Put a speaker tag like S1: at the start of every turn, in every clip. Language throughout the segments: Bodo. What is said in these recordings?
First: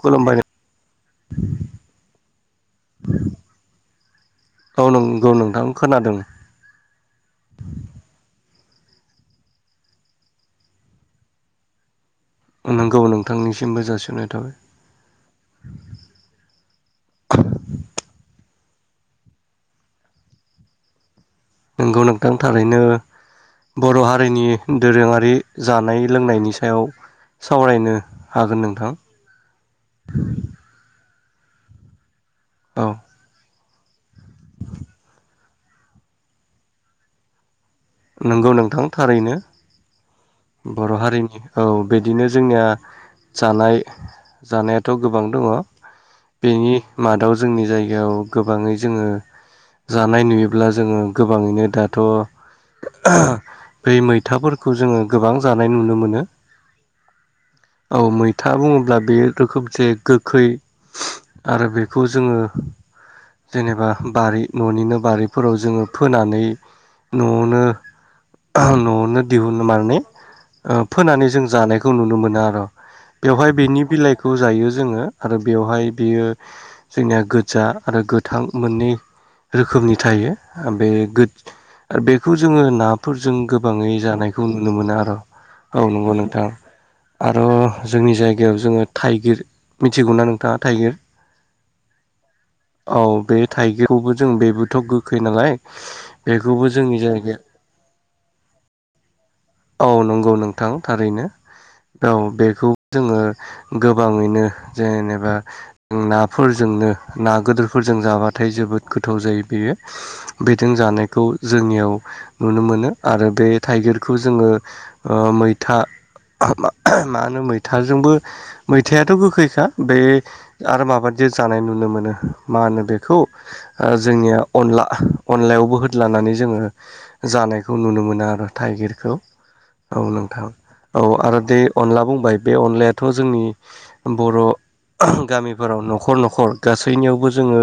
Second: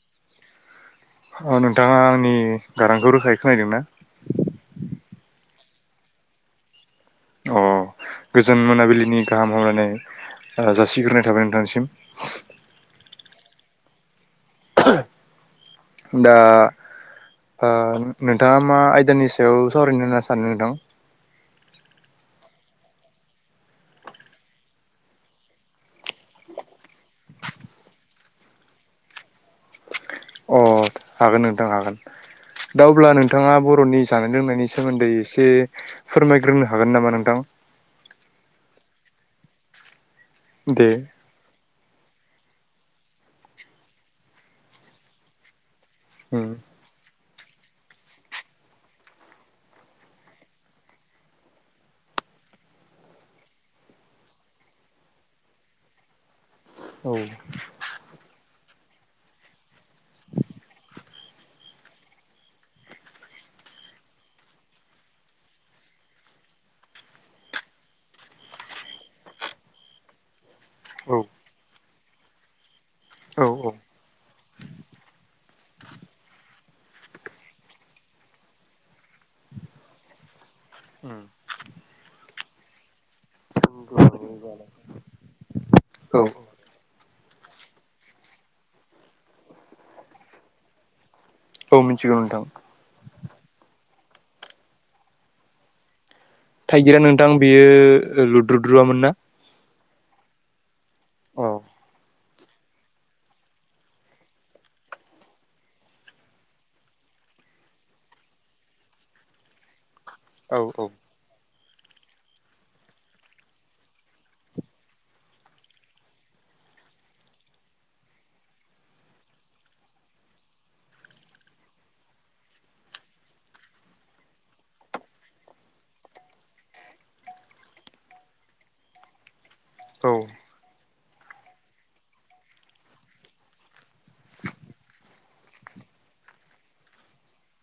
S1: खुलुमबाय
S2: औ नोंथाङा आंनि गारांखौ रोखायै खोनायादों ना?
S1: औ नंगौ नोंथां खोनादों
S2: अ गोजोन मोनाबिलिनि गाहाम हामलायनाय जासिग्रोनाय थाबाय नोंथांनिसिम
S1: नंगौ नोंथांनिसिमबो जासिनाय थाबाय।
S2: दा ओ नोंथाङा मा आयदानि सायाव सावरायनो होनना सानो नोंथां
S1: नोंगौ नोंथां थारैनो बर' हारिनि दोरोङारि जानाय लोंनायनि सायाव सावरायनो हागोन नोंथां
S2: अ हागोन नोंथां हागोन
S1: औ
S2: दा अब्ला नोंथाङा बर नि जानाय लोंनायनि सोमोन्दै एसे फोरमायग्रोनो हागोन नामा नोंथां
S1: नंगौ नोंथां थारैनो
S2: दे
S1: बर' हारिनि औ बिदिनो जोंनिया जानाय जानायाथ' गोबां दङ
S2: उम
S1: बेनि मादाव जोंनि जायगायाव गोबाङै जोङो जानाय नुयोब्ला जोङो गोबाङैनो दाथ' बै मैथाफोरखौ जोङो गोबां जानाय नुनो मोनो
S2: औ
S1: खोथा बुङोब्ला बेयो रोखोमसे गोखै आरो बेखौ जोङो जेनेबा बारि न'निनो बारिफोराव जोङो फोनानै न'आवनो ओहो न'आवनो दिहुननो मानि ओ फोनानै
S2: औ
S1: जों जायो खौ नुनो मोनो आरो
S2: औ
S1: बेवहाय
S2: औ
S1: बेनि बिलाइखौ जायो जोङो आरो बेवहाय बियो जोंनिया गोजा आरो गोथां मोननै रोखोमनि थायो बे गो
S2: उम
S1: बेखौ जोङो नाफोरजों जों गोबाङै जानायखौ नुनो मोनो आरो औ नंगौ नोंथां आरो जोंनि जायगायाव जोङो थाइगिर मिथिगौ ना नोंथाङा थाइगिर
S2: औ मिथिगौ नोंथां
S1: औ बे थाइगिरखौबो जों बेबोथ' गोखै नालाय बेखौबो जोंनि जायगाया
S2: बियो लुद्रुद्रुआमोन ना
S1: औ नंगौ नोंथां थारैनो औ बेखौ जोङो गोबाङैनो जेनेबा नाफोरजोंनो ना गेदोरफोरजों जाबाथाय जोबोद गोथाव जायो बेयो
S2: औ
S1: बेजों जानायखौ जोंनियाव नुनो मोनो आरो बे थाइगिरखौ बे खौ जोङो ओ मैथा हा मानो मैथाजोंबो मैथायाथ' गोखैखा बे आरो मा जानाय नुनो मोनो मा होनो बेखौ जोंनिया अनला अनलायावबो होद्लानानै होनानै जोङो जानायखौ नुनो मोनो आरो थाइगिरखौ औ नोंथां औ आरो बे अनला बुंबाय बे अनलायाथ' जोंनि बर' गामिफोराव न'खर न'खर गासैनियावबो जोङो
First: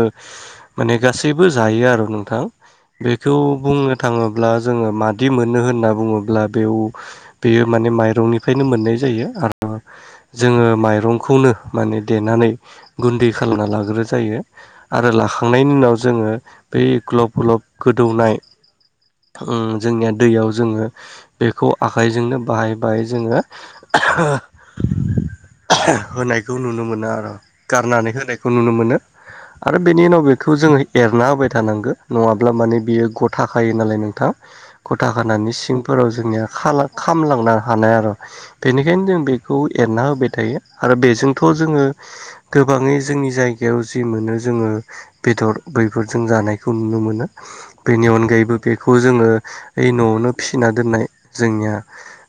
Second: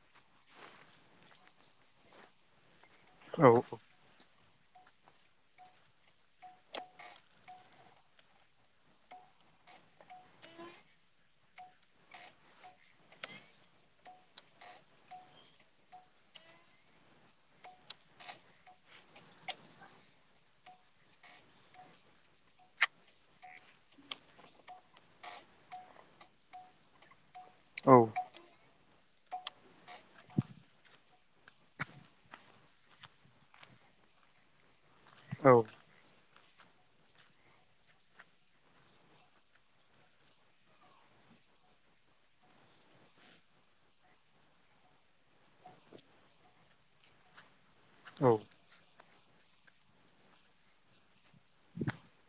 S1: माने गासैबो जायो आरो नोंथां बेखौ
S2: औ
S1: बुंनो थाङोब्ला जोङो मादि मोनो होनना बुङो अब्ला बेयाव बेयो माने माइरंनिफ्रायनो मोननाय जायो आरो जोङो माइरंखौनो माने देनानै गुन्दै खालामना लाग्रोनाय जायो आरो लाखांनायनि उनाव जोङो बे ग्लब ग्लब गोदौनाय जोंनिया दैयाव जोङो बेखौ आखाइजोंनो बाहाय बाहाय जोङो होनायखौ नुनो मोनो आरो
S2: औ
S1: गारनानै होनायखौ नुनो मोनो आरो बेनि उनाव बेखौ जोङो एरना होबाय थानांगौ नङाब्ला माने बियो गथाखायो नालाय नोंथां गथा
S2: औ
S1: खानानै सिं फोराव जोंनिया खाला खामलांनो हानाय आरो बेनिखायनो जों बेखौ एरना होबाय थायो आरो बेजोंथ जोङो गोबाङै जोंनि जायगायाव जि मोनो जोङो बेदर बै जों जानायखौ नुनो मोनो बेनि अनगायैबो बेखौ जोङो यै न'आवनो फि फिना दोननाय जोंनिया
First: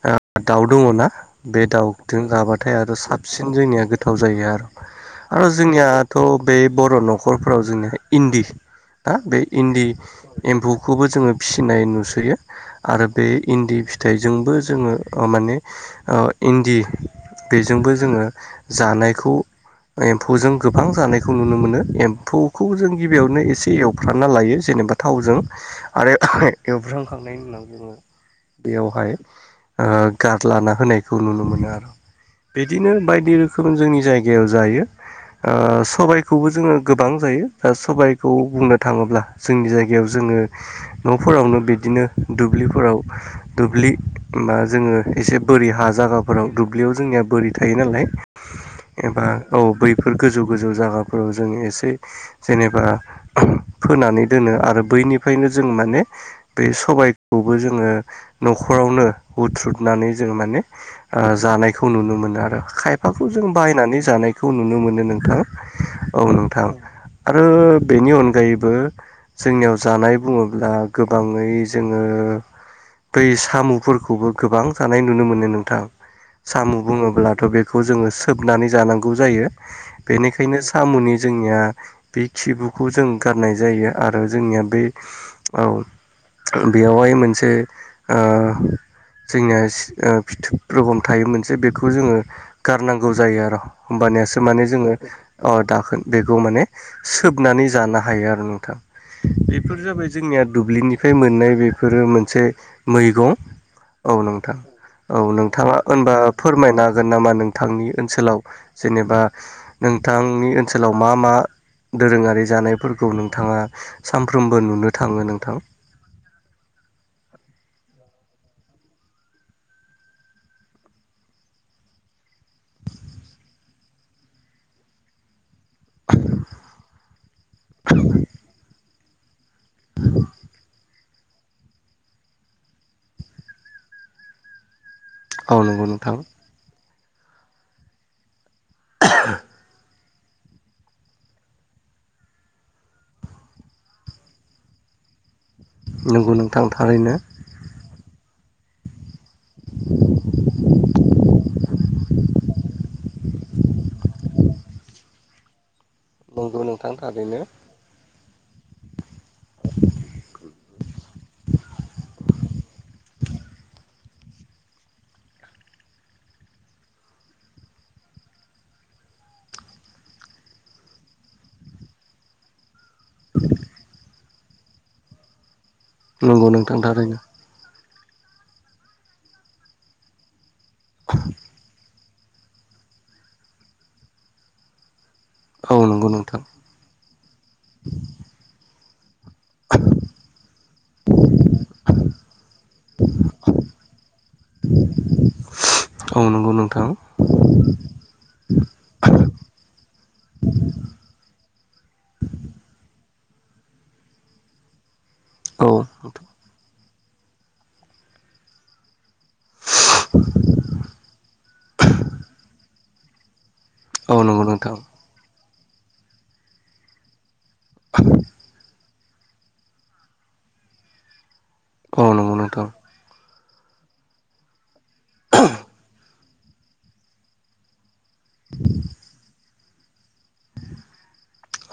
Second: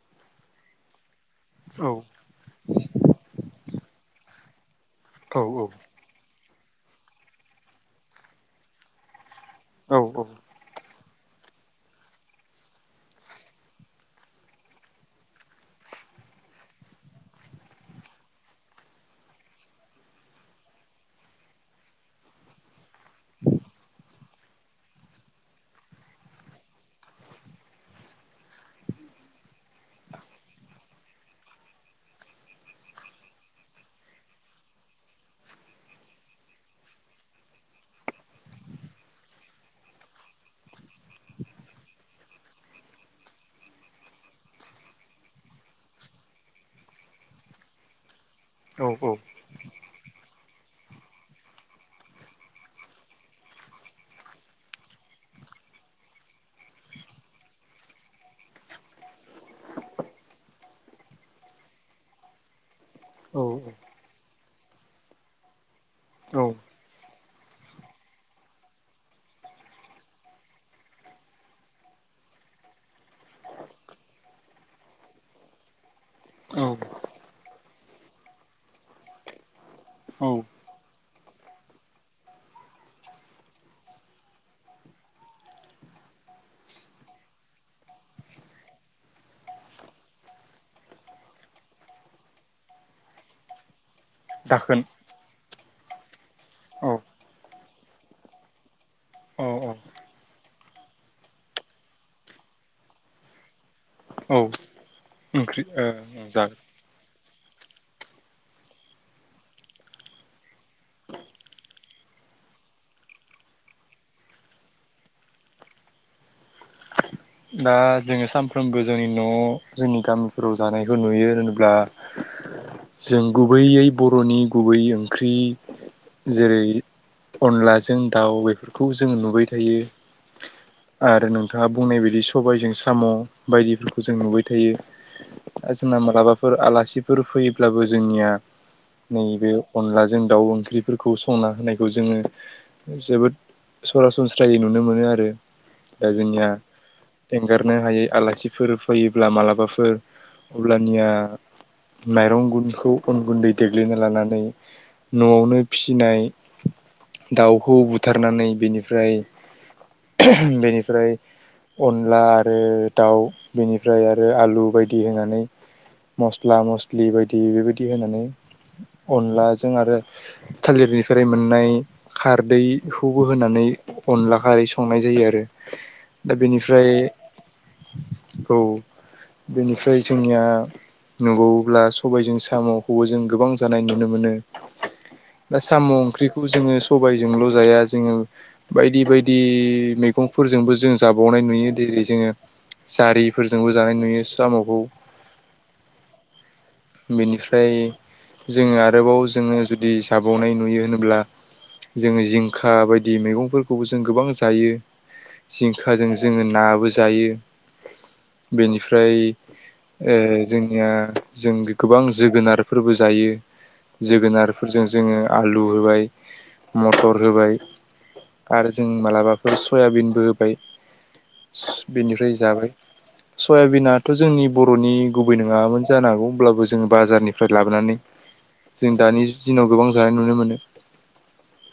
S1: ओ दाउ दङ'ना बे दाउजों जाबाथाय आरो साफ साबसिन जोंनिया गोथाव जायो आरोमा आरो जोंनिया थ' बे बर' न'खरफोराव जोंनिया इन्दि दा बे इन्दि
S2: औ
S1: एम्फौखौबो जोङो फिसिनाय नुसोयो आरो बे इन्दि फिथाइजोंबो जोङो माने ओ इन्दि बेजोंबो जोङो जानायखौ- एम्फौ जों गोबां जानायखौ नुनो मोनो एम्फौखौ जों गिबियावनो एसे एवफ्रानना लायो जे- जेनेबा थावजों आरो एवस्रांखांनायनि उनाव- जोङो बेयावहाय गारलाना होनायखौ नुनो मोनो आरो। बिदिनो बायदि रोखोम जोंनि जायगायाव जायो। ओ सबायखौबो जोङो गोबां जायो। सबाइखौ बुंनो थाङोब्ला जोंनि जायगायाव जों- आंङो न'फोरावनो बिदिनो- दुब्लिफोराव दुब्लि बा जोङो एसे बोरि हा जायगाफोराव दुब्लियाव जोंओ। बोरै थायो नालाय एबा औ बैफोर गोजौ -गोजौ जायगाफोराव जों एसे जेनेबा फोनानै दोनो आरो बैनि फ्रायनो जों माने बे सबाय खौबो जोङो न'खरावनो ऊथ्रुदनानै जों माने जानायखौ नुनो मोनो मोनो आरो खाइफ फाखौ जों बायनानै जानायखौ नुनो मोनो नोंथाङा औ नोंथां। आरो बेनि अनगायैबो जोंनियाव जानाय बुङोब्ला गोबाङै जोङो बै साम'फोरखौबो गोबां जानाय नुनो मोनो नोंथां। साम'
S2: औ
S1: बुङोब्लाथ' बेखौ जोङो सोबनानै जानांगौ जायो।
S2: औ
S1: बेनिखायनो सामुनि जोंनिया बे खिबुखौ जों गारनाय जायो आरो जोंनिया बे औ बेयावहाय मोनसे जोंनिया फिथोब रखम थायोमोनसे बेखौ जोङो गारनांगौ जायो आरो'। होमबानियासो माने
S2: दाखोन
S1: जोङो अ दा बेखौ माने
S2: औ
S1: सोबनानै जानो हायो आरो नोंथां।
S2: औ
S1: बेफोर जाबाय जोंनिया दुब्लिनिफ्राय मोननाय बेफोरो मोनसे मैगं औ नोंथां औ
S2: ओंख्रि
S1: नोंथाङा
S2: ओ
S1: होनबा
S2: जागोन
S1: फोरमायनो हागोन नामा नों -थांनि ओनसोलाव जेनेबा नोंथांनि ओनसोलाव मा -मा दोरोङारि जानायफोरखौ नोंथाङा सानफ्रोमबो नुनो थाङो नोंथां?
S2: दा जोङो सानफ्रोमबो जोंनि न' जोंनि गामिफोराव जानायखौ नुयो होनोब्ला जों गुबैयै बर'नि गुबै ओंख्रि जेरै अनलाजों दाउ बेफोरखौ जों नुुबाय थायो आरो नोंथाङा बुंनाय बायदि सम सबायजों साम' बायदिफोरखौ जों नुबाय थायो
S1: औ
S2: आरो
S1: नंगौ
S2: जोंना
S1: नोंथां
S2: मालाबाफोर आलासि फोर फैयोब्लाबो जोंनिया नैबे अनला जों दाउ ओंख्रिफोरखौ संना होनायखौ जोङो जोबोद सरासनस्रायै नुनो मोनो आरो।
S1: नंगौ नोंथां थारैनो।
S2: एगारनो हायै आलासिफोर फैयोब्ला मालाबाफोर अब्लानिया माइरं गुनखौ अन गुन्दै देग्लिना लानानै न'आवनो फिसिनाय
S1: नंगौ नोंथां थारैनो
S2: दाउखौ बुथारनानै बेनिफ्राय बेनिफ्राय अनला आरो दाउ बेनिफ्राय आरो आलु बायदि होनानै मस्ला- मस्लि बायदि बेबायदि होनानै अनलाजों आरो थालिरनिफ्राय मोननाय खारदै बेखौबो होनानै अनला खारै संनाय जायो आरो। दा
S1: नंगौ नोंथां
S2: बेनिफ्राय
S1: थारैनो।
S2: औ बेनिफ्राय जोंनिया नुबावोब्ला सबायाइजों साम' हब'जों गोबां जानाय नुनो मोनो। दा
S1: औ
S2: साम'
S1: नंगौ नोंथां
S2: ओंख्रिखौ जोङो सबायजोंल' जाया जोङो बायदि- बायदि -दि मैगंफोरजोंबो जों जाबावनाय नु नुयो जेरै जोङो जारिफोरजोंबो जानाय नुयो साम'खौ।
S1: औ नंगौ नोंथां।
S2: बेनिफ्राय जोङो आरोबाव जोङो जुदि जाबावनाय नुयो होनोब्ला जोङो जिंखा बायदि बायदि मैगंफोरखौबो जों गोबां जायो
S1: औ
S2: जिंखाजों जोङो नाबो जा जायो बेनिफ्राय ओ जोंनिया जों गोबां जोगोनारफोरबो जायो
S1: औ नंगौ नोंथां
S2: जोगोनारफोरजों जोङो आलद आलु होबाय मथर होबाय आरो जों मालाबाफोर सयाबिनबो होबाय
S1: औ
S2: बेनिफ्राय
S1: नंगौ नोंथां
S2: जाबाय सयाबिनाथ' जोंनि बर'नि गुबै नोङामोन जानो हागौ अब्लाबो जोङो बाजारनिफ्राय लाबोनानै जों दानि दिनाव गोबां जानाय नुनो मोनो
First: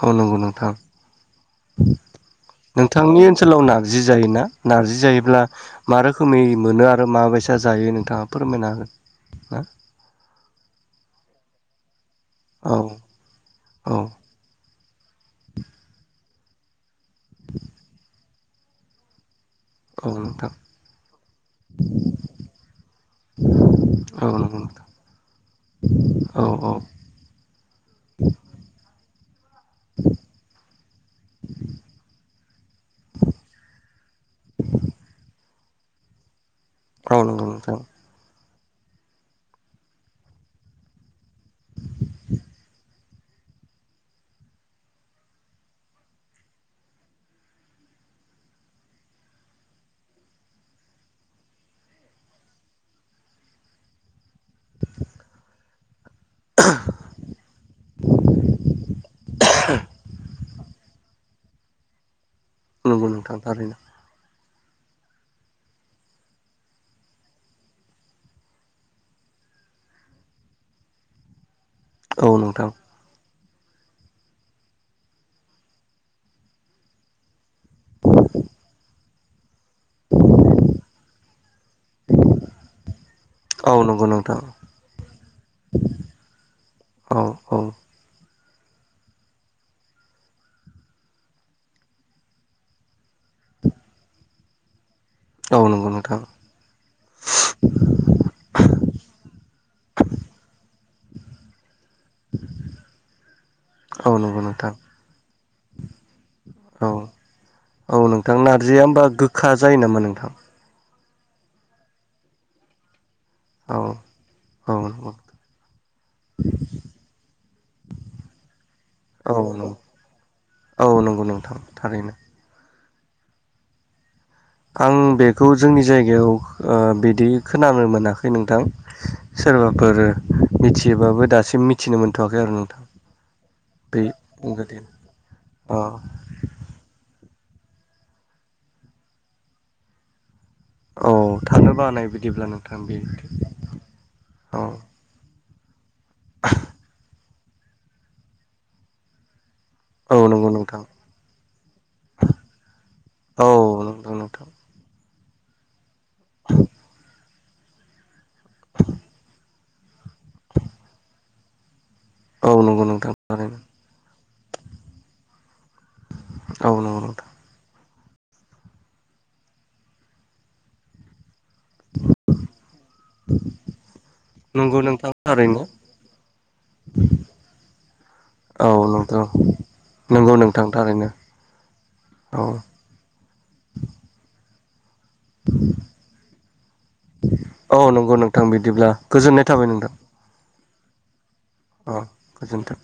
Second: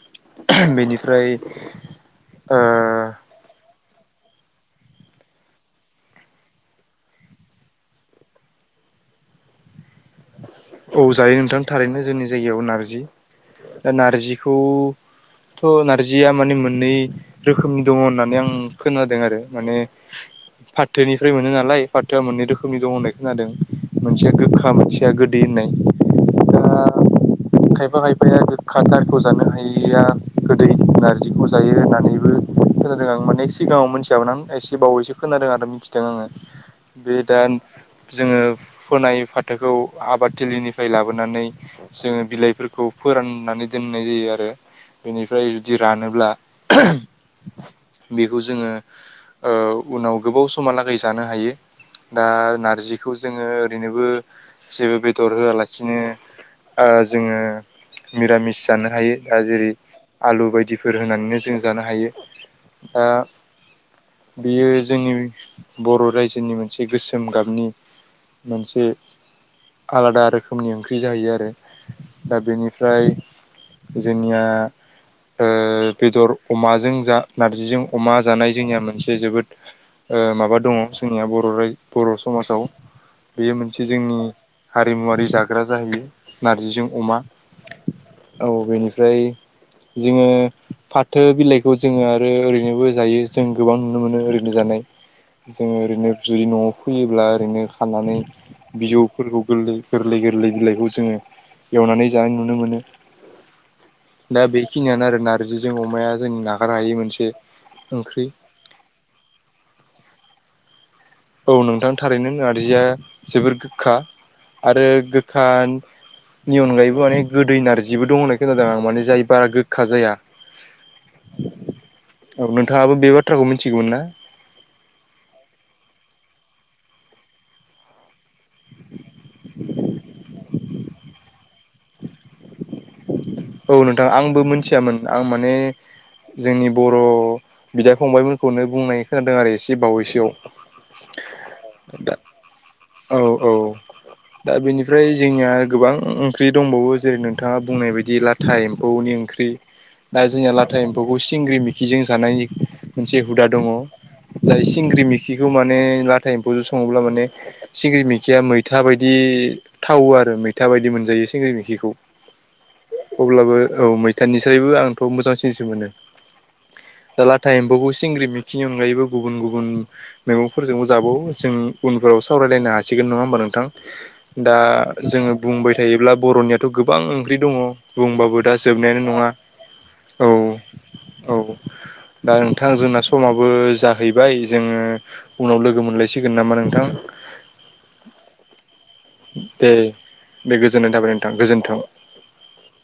S1: औ नंगौ नोंथां
S2: बेनिफ्राय ओ
S1: नोंथांनि ओनसोलाव नारजि जायोना? नारजि जायोब्ला मा रोखोमै मोनो आरो माबायसा जायो नोंथाङा फोरमायनो हो। [unintelligible]
S2: औ जायो नोंथां थारैनो जोंनि जायगायाव
S1: औ
S2: नारजि दा
S1: औ
S2: नारजिखौ थ' नारजिया माने मोननै रोखोमनि दङ होननानै आं खोनादों आरो । माने
S1: औ नोंथां
S2: फाथोनिफ्राय मोनो नालाय फाथोआ मोननै रोखोमनि दं होननाय खोनादों
S1: औ
S2: मोनसे गोखा
S1: नंगौ नोंथां
S2: मोनसेया गोदै होननाय
S1: औ
S2: दा
S1: औ
S2: खायफा खायफाया गोखाथारखौ जानो हायैया गोदै नारजिखौ जायो होननानैबो खोनादों आं माने सिगाङाव मिथियामोन आं एसे बावैसो खोनादों आरो मिथिदों आङो बे
S1: औ
S2: दा
S1: नंगौ नोंथां
S2: जोङो फोनाय फाथोखौ । आबादथिलिनिफ्राय लाबोनानै जोङो बिलाइफोरखौ फोराननानै दोननाय जायो आरो बेनिफ्राय जुदि रानोब्ला बेखौ जोङो ओ उनाव गोबाव समहालागै जानो हायो । दा नारजिखौ जोङो ओरैनोबो जेबो बेदर होआलासिनो ओ जोङो निरामिस जानो हायो दा जेरै आलु बायदि । बायदिफोर होनानैनो जों जानो हायो ।
S1: नोंगौ नोंथां थारैनो ।
S2: बियो जोंनि बर' रायजोनि मोनसे गोसोम गाबनि मोनसे आलादा रोखोमनि ओंख्रि जाहैयो आरो
S1: औ
S2: दा
S1: नोंथां
S2: बेनिफ्राय जोंनिया ओ बेदर अमाजों जा नारजिजों अमा जानाय जोंनिया मोनसे जोबोद ओ माबा दङ जोंनिया बर' रायजो बर' समाजाव बेयो
S1: औ
S2: मोनसे
S1: नंगौ
S2: जोंनि
S1: नोंथां
S2: हारिमुवारि जाग्रा जाहैयो नारजिजों
S1: औ
S2: अमा
S1: औ
S2: औ बेनिफ्राय जोङो फाथो बिलाइखौ जोङो आरो ओरैनोबो जायो जों गोबां नुनो मोनो ओरैनो जानाय ।
S1: औ
S2: जोङो
S1: नंगौ
S2: ओरैनो
S1: नोंथां
S2: जुदि न'वाव फैयोब्ला ओरैनो खाननानै बिजौ गोरलै गोरलै गोरलै बिलाइखौ जोङो एवनानै जानाय नुनो मोनो
S1: औ
S2: ।
S1: नंगौ
S2: दा बे
S1: नोंथां
S2: खिनियानो आरो नार्जिजों अमाया जोंनि
S1: औ
S2: नागारहायै मोनसे
S1: औ
S2: ओंख्रि
S1: नोंथां नारजिया होमबा गोखा जायो नोमा नोंथां ।
S2: औ नोंथां थारैनो नारजिया जोबोर
S1: औ
S2: गोखा
S1: औ
S2: आरो
S1: नंगौ
S2: गोखा नि अनगायैबो माने गोदै नारजिबो दं होननाय खोनादों आं । माने जाय
S1: औ
S2: बारा
S1: नं
S2: गोखा जाया
S1: औ नंगौ नोंथां थारैनो
S2: [inaudible] नोंथाङाबो बे बाथ्राखौ मिथिगौमोन ना?
S1: आं बेखौ जोंनि जायगायाव ओ बिदि खोनानो मोनाखै नोंथां । सोरबाफोर मिथियोबाबो दासिम मिथिनो मोनथ'वाखै आरो नोंथां ।
S2: औ नोंथां आंबो मोनथियामोन आं माने
S1: अ
S2: जोंनि बर' बिदा फंबाइमोनखौनो बुंनाय खोनादों आरो एसे बावैसोआव ।
S1: औ थानोबो हानाय बिदिब्ला नोंथां ।
S2: औ औ दा बेनिफ्राय जोंनिया गोबां ओंख्रि दंबावो जेरै नों थाङा बुंनाय बायदि लाथा एम्फौनि ओंख्रि
S1: औ
S2: दा
S1: नंगौ
S2: जोंनिना लाथा
S1: नोंथां
S2: एम्फौखौ सिंग्रि मिखिजों जानाय मोनसे हुदा
S1: औ
S2: दङ।
S1: नंगौ नोंथां
S2: जाय सिंग्रि मि खिखौ माने लाथा एम्फौजो सङोब्ला माने सिंग्रि मैखिया मैथा बायदि थावो आरो मैथा बायदि मोनजायो सिंगि मैखिखौ
S1: औ नंगौ नोंथां
S2: अब्लाबो
S1: थारैनो
S2: औ मै था स्रायबो आंथ' मोजांसिनसो मोनो
S1: औ नंगौ
S2: दा
S1: नोंथां
S2: लाथा एम्फौखौ सिंग्रि मैखिनि अनगायैबो गुबुन गुबुन मैगंफोरजोंबो जाबावो जों उनफोराव सावरायलायनो हासिगोन नङा होमबा नोंथां? दा
S1: नंगौ नोंथां
S2: जोङो
S1: थारैनो
S2: बुंबाय थायोब्ला बर'नियाथ' गोबां ओंख्रि दङ बुंबाबो दा
S1: औ
S2: जोबनायानो नङा
S1: नोंथां
S2: औ
S1: नंगौ नोंथां थारैनो
S2: औ दा
S1: औ
S2: नोंथां जोंना समाबो जाहैबाय जोङो उनाव लोगो मोनलायसिगोन नामा नोंथां
S1: औ नंगौ नोंथां बिदिब्ला गोजोननाय थाबाय नोंथां।
S2: बे गोजोननाय थाबाय नोंथां गोजोन्थों।
S1: औ गोजोन्थों।